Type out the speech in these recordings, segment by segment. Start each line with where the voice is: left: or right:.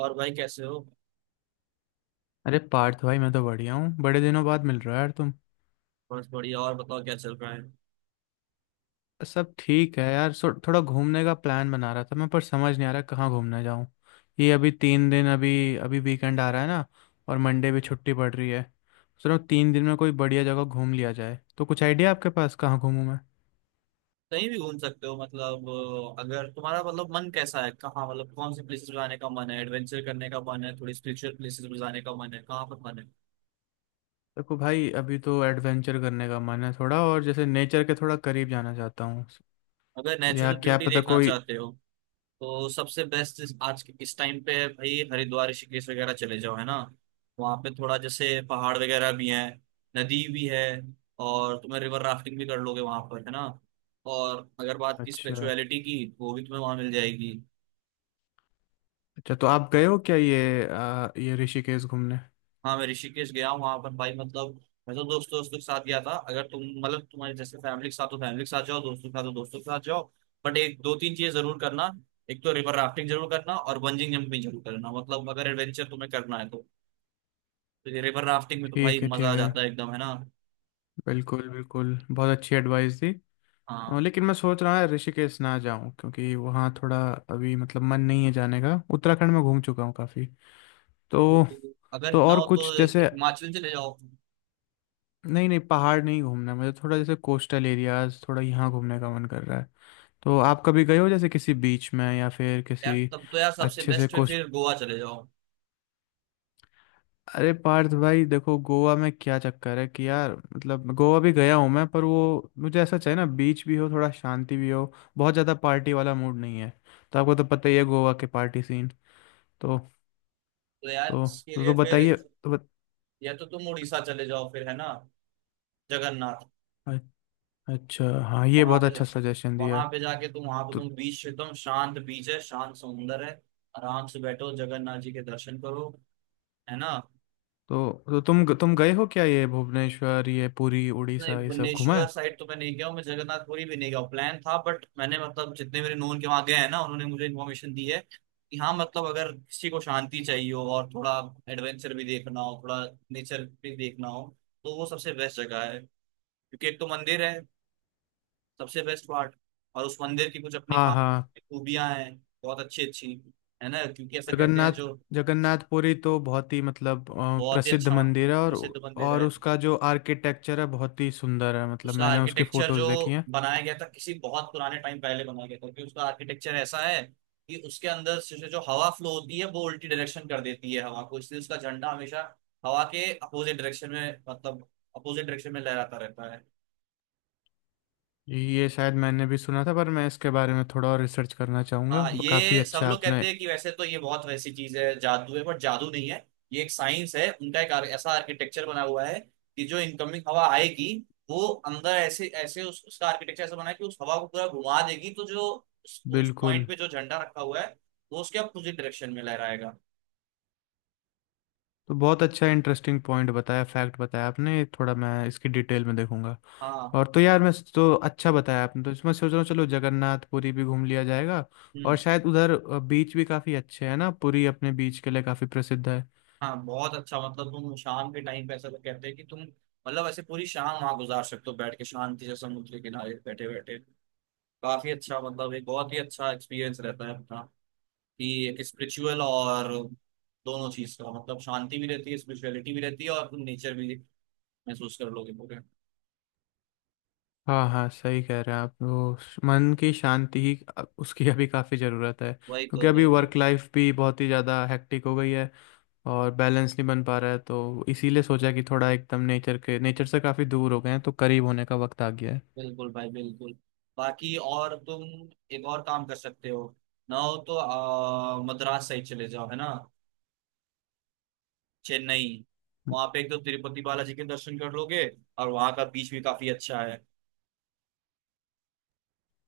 right: और भाई कैसे हो।
left: अरे पार्थ भाई, मैं तो बढ़िया हूँ। बड़े दिनों बाद मिल रहा है यार तुम।
right: बस बढ़िया। और बताओ क्या चल रहा है।
left: सब ठीक है यार। सो थोड़ा घूमने का प्लान बना रहा था मैं, पर समझ नहीं आ रहा कहाँ घूमने जाऊँ। ये अभी 3 दिन अभी अभी वीकेंड आ रहा है ना, और मंडे भी छुट्टी पड़ रही है। चलो 3 दिन में कोई बढ़िया जगह घूम लिया जाए, तो कुछ आइडिया आपके पास कहाँ घूमूं मैं।
right: कहीं भी घूम सकते हो मतलब। अगर तुम्हारा मतलब मन कैसा है, कहाँ मतलब कौन सी प्लेसेस पे जाने का मन है, एडवेंचर करने का मन है, थोड़ी स्पिरिचुअल प्लेसेस पे जाने का मन है, कहाँ पर मन है।
left: देखो भाई, अभी तो एडवेंचर करने का मन है थोड़ा, और जैसे नेचर के थोड़ा करीब जाना चाहता हूँ।
right: अगर
left: या
right: नेचुरल
left: क्या
right: ब्यूटी
left: पता
right: देखना
left: कोई।
right: चाहते हो तो सबसे बेस्ट आज के इस टाइम पे है भाई, हरिद्वार ऋषिकेश वगैरह चले जाओ, है ना। वहाँ पे थोड़ा जैसे पहाड़ वगैरह भी है, नदी भी है, और तुम्हें रिवर राफ्टिंग भी कर लोगे वहाँ पर, है ना। और अगर बात की
left: अच्छा।
right: स्पिरिचुअलिटी की, वो भी तुम्हें वहाँ मिल जाएगी।
left: अच्छा, तो आप गए हो क्या ये ये ऋषिकेश घूमने।
right: हाँ, मैं ऋषिकेश गया हूँ। वहां पर भाई मतलब मैं तो दोस्तों दोस्तों के साथ गया था। अगर तुम मतलब तुम्हारे जैसे फैमिली के साथ तो फैमिली के साथ जाओ, दोस्तों के साथ तो दोस्तों के साथ जाओ। बट एक दो तीन चीजें जरूर करना। एक तो रिवर राफ्टिंग जरूर करना और बंजिंग जंपिंग जरूर करना, मतलब अगर एडवेंचर तुम्हें करना है तो ये रिवर राफ्टिंग में तो भाई
left: ठीक है,
right: मजा आ
left: ठीक है।
right: जाता है एकदम, है ना।
left: बिल्कुल बिल्कुल, बहुत अच्छी एडवाइस दी।
right: हाँ।
left: लेकिन मैं सोच रहा है ऋषिकेश ना जाऊं क्योंकि वहाँ थोड़ा अभी मतलब मन नहीं है जाने का। उत्तराखंड में घूम चुका हूँ काफ़ी,
right: तो
left: तो।
right: अगर ना
left: और
right: हो तो
left: कुछ जैसे,
right: हिमाचल चले जाओ।
left: नहीं नहीं, पहाड़ नहीं घूमना मुझे। थोड़ा जैसे कोस्टल एरियाज थोड़ा यहाँ घूमने का मन कर रहा है। तो आप कभी गए हो जैसे किसी बीच में या फिर
right: यार
left: किसी।
right: तब तो यार सबसे
left: अच्छे से।
right: बेस्ट है फिर गोवा चले जाओ।
left: अरे पार्थ भाई, देखो गोवा में क्या चक्कर है कि यार मतलब गोवा भी गया हूँ मैं, पर वो मुझे ऐसा चाहिए ना, बीच भी हो, थोड़ा शांति भी हो। बहुत ज़्यादा पार्टी वाला मूड नहीं है। तो आपको तो पता ही है गोवा के पार्टी सीन। तो
right: तो यार
left: तो
right: इसके
left: तो,
right: लिए
left: तो
right: फिर
left: बताइए तो बत,
right: या तो तुम उड़ीसा चले जाओ, फिर है ना। जगन्नाथ।
left: अ- अच्छा हाँ, ये
right: वहां
left: बहुत
right: पे जा
left: अच्छा सजेशन दिया।
right: वहां पे जाके तुम वहां पे
left: तो
right: तुम बीच, एकदम शांत बीच है, शांत समुंदर है। आराम से बैठो, जगन्नाथ जी के दर्शन करो, है ना।
left: तुम गए हो क्या ये भुवनेश्वर, ये पुरी,
right: नहीं,
left: उड़ीसा ये सब घुमा
right: भुवनेश्वर
left: है।
right: साइड तो मैं नहीं गया हूँ, मैं जगन्नाथपुरी भी नहीं गया हूँ, प्लान था, बट मैंने मतलब जितने मेरे नोन के वहां गए हैं ना, उन्होंने मुझे इन्फॉर्मेशन दी है कि हाँ मतलब अगर किसी को शांति चाहिए हो और थोड़ा एडवेंचर भी देखना हो, थोड़ा नेचर भी देखना हो तो वो सबसे बेस्ट जगह है। क्योंकि एक तो मंदिर है, सबसे बेस्ट पार्ट, और उस मंदिर की कुछ अपनी
left: हाँ
right: खास
left: हाँ।
right: खूबियां हैं, बहुत अच्छी अच्छी है ना, क्योंकि ऐसा कहते हैं
left: जगन्नाथ।
right: जो
left: जगन्नाथपुरी तो बहुत ही मतलब
right: बहुत ही
left: प्रसिद्ध
right: अच्छा
left: मंदिर है।
right: प्रसिद्ध मंदिर
left: और
right: है।
left: उसका जो आर्किटेक्चर है बहुत ही सुंदर है, मतलब
right: उसका
left: मैंने उसकी
right: आर्किटेक्चर
left: फोटोज
right: जो
left: देखी हैं।
right: बनाया गया था किसी बहुत पुराने टाइम पहले बनाया गया था, क्योंकि उसका आर्किटेक्चर ऐसा है कि उसके अंदर से जो हवा फ्लो होती है वो उल्टी डायरेक्शन कर देती है हवा को, इसलिए उसका झंडा हमेशा हवा के अपोजिट डायरेक्शन में, मतलब अपोजिट डायरेक्शन में लहराता रहता है।
left: ये शायद मैंने भी सुना था, पर मैं इसके बारे में थोड़ा और रिसर्च करना चाहूँगा।
right: हाँ,
left: काफ़ी
right: ये सब
left: अच्छा
right: लोग
left: आपने।
right: कहते हैं कि वैसे तो ये बहुत वैसी चीज है, जादू है, बट जादू नहीं है, ये एक साइंस है। उनका एक ऐसा आर्किटेक्चर बना हुआ है कि जो इनकमिंग हवा आएगी वो अंदर ऐसे ऐसे उसका आर्किटेक्चर ऐसा बना है कि उस हवा को पूरा घुमा देगी, तो जो उस
left: बिल्कुल।
right: पॉइंट पे जो झंडा रखा हुआ है वो उसके अपोजिट डायरेक्शन में लहराएगा।
left: तो बहुत अच्छा इंटरेस्टिंग पॉइंट बताया, फैक्ट बताया आपने। ये थोड़ा मैं इसकी डिटेल में देखूंगा।
right: हाँ।
left: और तो यार मैं तो, अच्छा बताया आपने, तो इसमें सोच रहा हूँ चलो जगन्नाथपुरी भी घूम लिया जाएगा। और
right: हम्म।
left: शायद उधर बीच भी काफ़ी अच्छे हैं ना, पुरी अपने बीच के लिए काफ़ी प्रसिद्ध है।
right: हाँ, बहुत अच्छा, मतलब तुम शाम के टाइम पे, ऐसा लोग कहते हैं कि तुम मतलब ऐसे पूरी शाम वहां गुजार सकते हो, बैठ के शांति से समुद्र के किनारे बैठे बैठे। काफी अच्छा मतलब एक बहुत ही अच्छा एक्सपीरियंस रहता है अपना, कि स्पिरिचुअल और दोनों चीज का मतलब, शांति भी रहती है, स्पिरिचुअलिटी भी रहती है, और तुम नेचर भी महसूस कर लोगे पूरे।
left: हाँ हाँ, सही कह रहे हैं आप। वो मन की शांति ही उसकी अभी काफ़ी ज़रूरत है,
right: वही
left: क्योंकि
right: तो,
left: अभी
right: वही तो।
left: वर्क लाइफ भी बहुत ही ज़्यादा हेक्टिक हो गई है। और बैलेंस नहीं बन पा रहा है, तो इसीलिए सोचा कि थोड़ा एकदम नेचर के, नेचर से काफ़ी दूर हो गए हैं तो करीब होने का वक्त आ गया है।
right: बिल्कुल भाई बिल्कुल। बाकी और तुम एक और काम कर सकते हो, ना हो तो मद्रास साइड चले जाओ, है ना। चेन्नई। वहां पे एक तो तिरुपति बालाजी के दर्शन कर लोगे, और वहां का बीच भी काफी अच्छा है।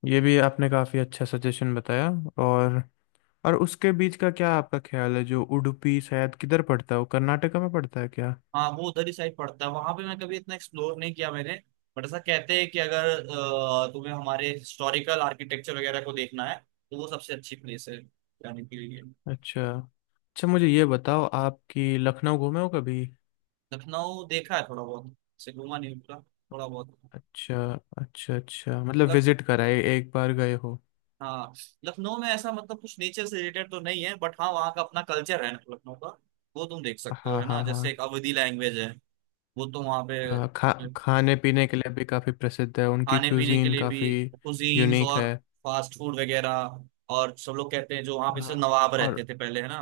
left: ये भी आपने काफ़ी अच्छा सजेशन बताया। और और उसके बीच का क्या आपका ख्याल है, जो उडुपी शायद किधर पड़ता है, वो कर्नाटका में पड़ता है क्या।
right: हाँ, वो उधर ही साइड पड़ता है। वहां पे मैं कभी इतना एक्सप्लोर नहीं किया मैंने, बट ऐसा कहते हैं कि अगर तुम्हें हमारे हिस्टोरिकल आर्किटेक्चर वगैरह को देखना है तो वो सबसे अच्छी प्लेस है जाने के लिए।
left: अच्छा अच्छा, मुझे ये बताओ आपकी लखनऊ घूमे हो कभी।
right: लखनऊ देखा है थोड़ा बहुत, से घूमा नहीं पूरा, थोड़ा बहुत।
left: अच्छा। अच्छा अच्छा, मतलब
right: लख
left: विजिट कराए एक बार गए हो।
right: हाँ, लखनऊ में ऐसा मतलब कुछ नेचर से रिलेटेड तो नहीं है, बट हाँ वहाँ का अपना कल्चर है ना लखनऊ का, वो तुम देख सकते हो,
left: हाँ
right: है ना।
left: हाँ
right: जैसे
left: हाँ।
right: एक अवधी लैंग्वेज है, वो तो वहाँ
left: अ, खा
right: पे।
left: खाने पीने के लिए भी काफ़ी प्रसिद्ध है। उनकी
right: खाने पीने के
left: क्यूजीन
right: लिए भी
left: काफ़ी
right: कुजीन्स
left: यूनिक
right: और
left: है।
right: फास्ट फूड वगैरह। और सब लोग कहते हैं जो वहाँ पे से
left: हाँ।
right: नवाब रहते
left: और
right: थे पहले, है ना।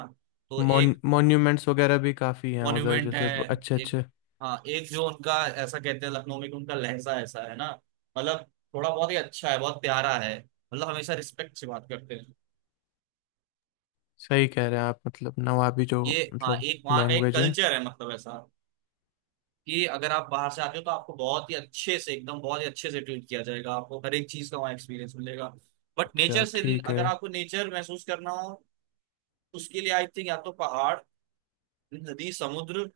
right: तो एक
left: मॉन्यूमेंट्स वगैरह भी काफ़ी हैं उधर
right: मॉन्यूमेंट है।
left: जैसे अच्छे
right: एक,
left: अच्छे।
right: हाँ, एक जो उनका, ऐसा कहते हैं लखनऊ में कि उनका लहजा ऐसा है ना, मतलब थोड़ा बहुत ही अच्छा है, बहुत प्यारा है, मतलब हमेशा रिस्पेक्ट से बात करते हैं।
left: सही कह रहे हैं आप, मतलब नवाबी जो
right: ये हाँ
left: मतलब
right: एक वहाँ का एक
left: लैंग्वेज है।
right: कल्चर है मतलब ऐसा कि अगर आप बाहर से आते हो तो आपको बहुत ही अच्छे से, एकदम बहुत ही अच्छे से ट्रीट किया जाएगा, आपको हर एक चीज का वहाँ एक्सपीरियंस मिलेगा। बट
left: अच्छा,
right: नेचर से,
left: ठीक है।
right: अगर आपको नेचर महसूस करना हो उसके लिए आई थिंक या तो पहाड़, नदी, समुद्र,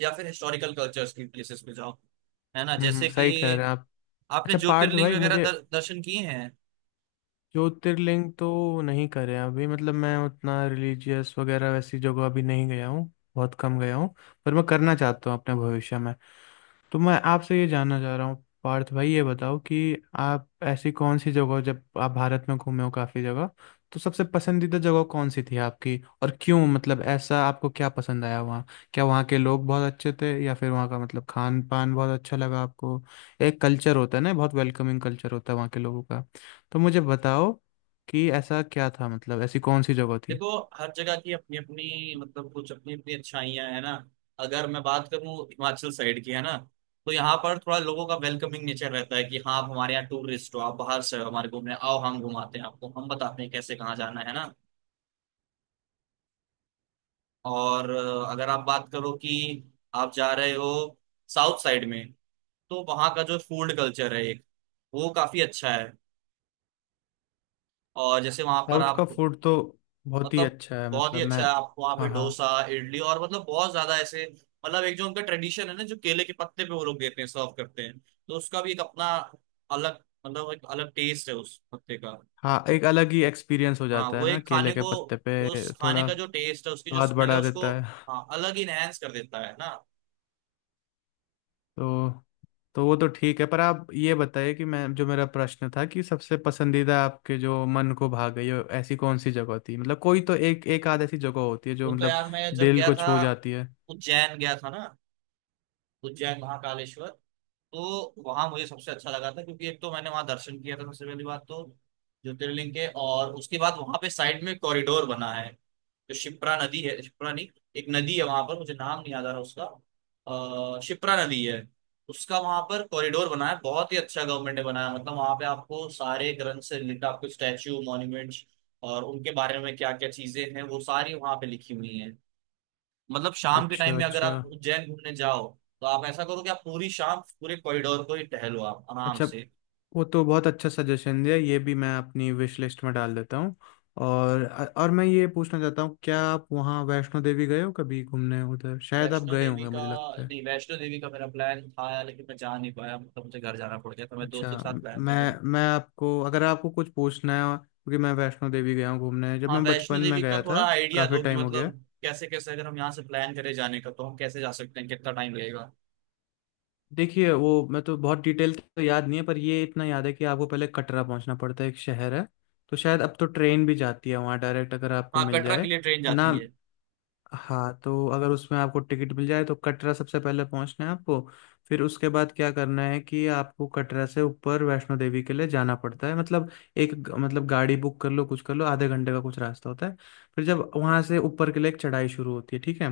right: या फिर हिस्टोरिकल कल्चर्स की प्लेसेस पे जाओ, है ना। जैसे
left: सही कह रहे
right: कि
left: हैं आप।
right: आपने
left: अच्छा पार्थ
right: ज्योतिर्लिंग
left: भाई,
right: वगैरह
left: मुझे
right: दर्शन किए हैं।
left: ज्योतिर्लिंग तो नहीं करे अभी, मतलब मैं उतना रिलीजियस वगैरह वैसी जगह अभी नहीं गया हूँ। बहुत कम गया हूँ। पर मैं करना चाहता हूँ अपने भविष्य में। तो मैं आपसे ये जानना चाह रहा हूँ पार्थ भाई, ये बताओ कि आप ऐसी कौन सी जगह, जब आप भारत में घूमे हो काफ़ी जगह, तो सबसे पसंदीदा जगह कौन सी थी आपकी और क्यों, मतलब ऐसा आपको क्या पसंद आया वहाँ। क्या वहाँ के लोग बहुत अच्छे थे, या फिर वहाँ का मतलब खान पान बहुत अच्छा लगा आपको। एक कल्चर होता है ना, बहुत वेलकमिंग कल्चर होता है वहाँ के लोगों का। तो मुझे बताओ कि ऐसा क्या था, मतलब ऐसी कौन सी जगह थी।
right: देखो, हर जगह की अपनी अपनी मतलब कुछ अपनी अपनी अच्छाइयां है ना। अगर मैं बात करूं हिमाचल साइड की, है ना, तो यहाँ पर थोड़ा लोगों का वेलकमिंग नेचर रहता है, कि हाँ आप हमारे यहाँ टूरिस्ट हो, आप बाहर से हो, हमारे घूमने आओ, हम घुमाते हैं आपको, हम बताते हैं कैसे कहाँ जाना, है ना। और अगर आप बात करो कि आप जा रहे हो साउथ साइड में, तो वहाँ का जो फूड कल्चर है एक, वो काफी अच्छा है। और जैसे वहाँ पर
left: साउथ का
right: आप
left: फूड तो बहुत ही
right: मतलब
left: अच्छा है,
right: बहुत ही
left: मतलब
right: अच्छा
left: मैं।
right: है। आप वहाँ पे
left: हाँ हाँ
right: डोसा, इडली और मतलब बहुत ज्यादा ऐसे, मतलब एक जो उनका ट्रेडिशन है ना, जो केले के पत्ते पे वो लोग देते हैं सर्व करते हैं, तो उसका भी एक अपना अलग, मतलब एक अलग टेस्ट है उस पत्ते का।
left: हाँ। एक अलग ही एक्सपीरियंस हो
right: हाँ,
left: जाता है
right: वो
left: ना
right: एक
left: केले
right: खाने
left: के
right: को,
left: पत्ते
right: उस
left: पे
right: खाने
left: थोड़ा।
right: का जो टेस्ट है, उसकी जो
left: स्वाद
right: स्मेल है
left: बढ़ा
right: उसको
left: देता है।
right: हाँ, अलग ही इनहेंस कर देता है ना।
left: तो वो तो ठीक है, पर आप ये बताइए कि, मैं जो मेरा प्रश्न था कि सबसे पसंदीदा आपके जो मन को भा गई हो ऐसी कौन सी जगह थी, मतलब कोई तो एक, एक आध ऐसी जगह होती है जो
right: वो तो
left: मतलब
right: यार मैं जब
left: दिल
right: गया
left: को
right: था,
left: छू जाती है।
right: उज्जैन गया था ना, उज्जैन महाकालेश्वर, तो वहां मुझे सबसे अच्छा लगा था, क्योंकि एक तो मैंने वहां दर्शन किया था सबसे पहली बात तो ज्योतिर्लिंग के, और उसके बाद वहां पे साइड में कॉरिडोर बना है, जो शिप्रा नदी है, शिप्रा नहीं, एक नदी है वहां पर, मुझे नाम नहीं याद आ रहा उसका। अः शिप्रा नदी है। उसका वहां पर कॉरिडोर बना है बहुत ही अच्छा, गवर्नमेंट ने बनाया, मतलब वहां पे आपको सारे ग्रंथ से रिलेटेड आपको स्टैच्यू मॉन्यूमेंट्स और उनके बारे में क्या क्या चीजें हैं वो सारी वहां पे लिखी हुई हैं। मतलब शाम के
left: अच्छा।
right: टाइम में अगर
left: अच्छा
right: आप उज्जैन घूमने जाओ, तो आप ऐसा करो कि आप पूरी शाम पूरे कॉरिडोर को ही टहलो आप आराम
left: अच्छा।
right: से।
left: वो तो बहुत अच्छा सजेशन दिया, ये भी मैं अपनी विश लिस्ट में डाल देता हूँ। और और मैं ये पूछना चाहता हूँ, क्या आप वहाँ वैष्णो देवी गए हो कभी घूमने, उधर शायद आप
right: वैष्णो
left: गए
right: देवी
left: होंगे
right: का,
left: मुझे लगता है।
right: नहीं वैष्णो देवी का मेरा प्लान था यार, लेकिन मैं जा नहीं पाया, मतलब मुझे घर जाना पड़ गया, तो मैं
left: अच्छा।
right: दोस्तों के साथ
left: म-
right: प्लान था
left: मैं
right: मेरा।
left: मैं आपको, अगर आपको कुछ पूछना है, क्योंकि मैं वैष्णो देवी गया हूँ घूमने, जब
right: हाँ,
left: मैं बचपन
right: वैष्णो
left: में
right: देवी का
left: गया
right: थोड़ा
left: था।
right: आइडिया
left: काफ़ी
right: दो कि
left: टाइम हो गया।
right: मतलब कैसे कैसे, अगर हम यहाँ से प्लान करें जाने का तो हम कैसे जा सकते हैं, कितना टाइम लगेगा।
left: देखिए वो मैं तो बहुत डिटेल तो याद नहीं है, पर ये इतना याद है कि आपको पहले कटरा पहुंचना पड़ता है, एक शहर है। तो शायद अब तो ट्रेन भी जाती है वहाँ डायरेक्ट, अगर आपको
right: हाँ,
left: मिल
right: कटरा के
left: जाए
right: लिए ट्रेन
left: ना।
right: जाती है।
left: हाँ, तो अगर उसमें आपको टिकट मिल जाए तो कटरा सबसे पहले पहुंचना है आपको। फिर उसके बाद क्या करना है कि आपको कटरा से ऊपर वैष्णो देवी के लिए जाना पड़ता है, मतलब मतलब गाड़ी बुक कर लो, कुछ कर लो, आधे घंटे का कुछ रास्ता होता है। फिर जब वहां से ऊपर के लिए एक चढ़ाई शुरू होती है, ठीक है।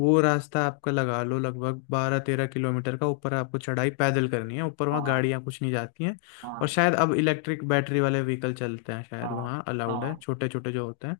left: वो रास्ता आपका लगा लो लगभग 12-13 किलोमीटर का, ऊपर आपको चढ़ाई पैदल करनी है। ऊपर वहाँ
right: हाँ।
left: गाड़ियाँ कुछ नहीं जाती हैं। और
right: हाँ।
left: शायद अब इलेक्ट्रिक बैटरी वाले व्हीकल चलते हैं शायद
right: हाँ।
left: वहाँ, अलाउड है
right: हाँ।
left: छोटे छोटे जो होते हैं।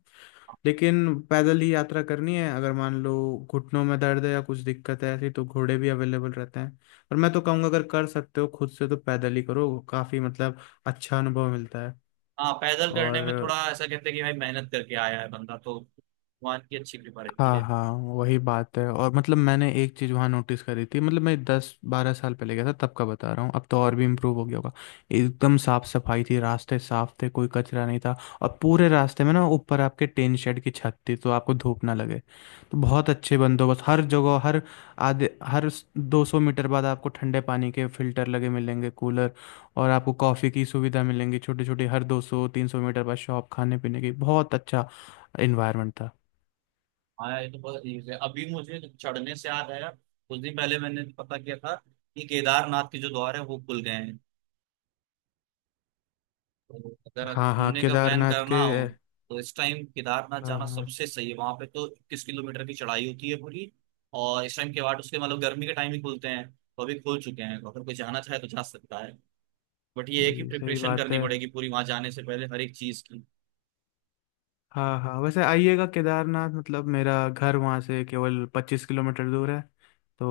left: लेकिन पैदल ही यात्रा करनी है। अगर मान लो घुटनों में दर्द है या कुछ दिक्कत है ऐसी, तो घोड़े भी अवेलेबल रहते हैं। और मैं तो कहूँगा अगर कर सकते हो खुद से तो पैदल ही करो, काफ़ी मतलब अच्छा अनुभव मिलता है।
right: हाँ, पैदल करने में थोड़ा
left: और
right: ऐसा कहते हैं कि भाई मेहनत करके आया है बंदा तो भगवान की अच्छी कृपा रहती
left: हाँ
right: है।
left: हाँ, वही बात है। और मतलब मैंने एक चीज़ वहाँ नोटिस करी थी, मतलब मैं 10-12 साल पहले गया था तब का बता रहा हूँ, अब तो और भी इम्प्रूव हो गया होगा। एकदम साफ सफाई थी, रास्ते साफ थे, कोई कचरा नहीं था। और पूरे रास्ते में ना ऊपर आपके टेन शेड की छत थी तो आपको धूप ना लगे। तो बहुत अच्छे बंदोबस्त हर जगह। हर 200 मीटर बाद आपको ठंडे पानी के फिल्टर लगे मिलेंगे, कूलर। और आपको कॉफ़ी की सुविधा मिलेंगी छोटी छोटी, हर 200-300 मीटर बाद शॉप खाने पीने की। बहुत अच्छा इन्वायरमेंट था।
right: हाँ, ये तो बहुत easy है। अभी मुझे चढ़ने से याद आया कुछ दिन पहले मैंने पता किया था कि केदारनाथ के जो द्वार है वो खुल गए हैं। तो अगर
left: हाँ हाँ,
right: घूमने का प्लान
left: केदारनाथ के।
right: करना हो तो इस टाइम केदारनाथ
left: हाँ
right: जाना
left: हाँ,
right: सबसे सही है। वहां पे तो 21 किलोमीटर की चढ़ाई होती है पूरी। और इस टाइम के बाद उसके, मतलब गर्मी के टाइम ही खुलते हैं तो अभी खुल चुके हैं, तो अगर कोई जाना चाहे तो जा सकता है, बट ये है कि
left: ये सही
right: प्रिपरेशन
left: बात
right: करनी
left: है।
right: पड़ेगी पूरी वहां जाने से पहले हर एक चीज की।
left: हाँ हाँ, वैसे आइएगा केदारनाथ, मतलब मेरा घर वहाँ से केवल 25 किलोमीटर दूर है,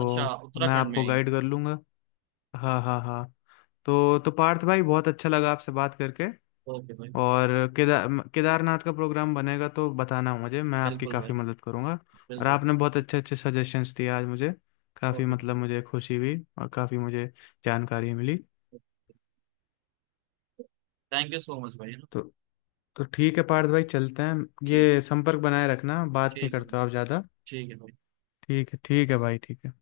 right: अच्छा,
left: मैं
right: उत्तराखंड में
left: आपको
right: ही।
left: गाइड कर लूँगा। हाँ हाँ हाँ। तो पार्थ भाई, बहुत अच्छा लगा आपसे बात करके।
right: ओके भाई।
left: और केदार केदारनाथ का प्रोग्राम बनेगा तो बताना मुझे, मैं आपकी
right: बिल्कुल
left: काफ़ी
right: भाई,
left: मदद करूँगा। और
right: बिल्कुल
left: आपने
right: भाई।
left: बहुत अच्छे अच्छे सजेशंस दिए आज मुझे, काफ़ी मतलब मुझे खुशी हुई और काफ़ी मुझे जानकारी मिली।
right: Okay. Thank you so much भाई, है ना।
left: तो तो ठीक है पार्थ भाई, चलते हैं।
right: ठीक है।
left: ये संपर्क बनाए रखना, बात नहीं
right: ठीक है।
left: करते हो आप ज़्यादा।
right: ठीक है भाई।
left: ठीक है, ठीक है भाई, ठीक है।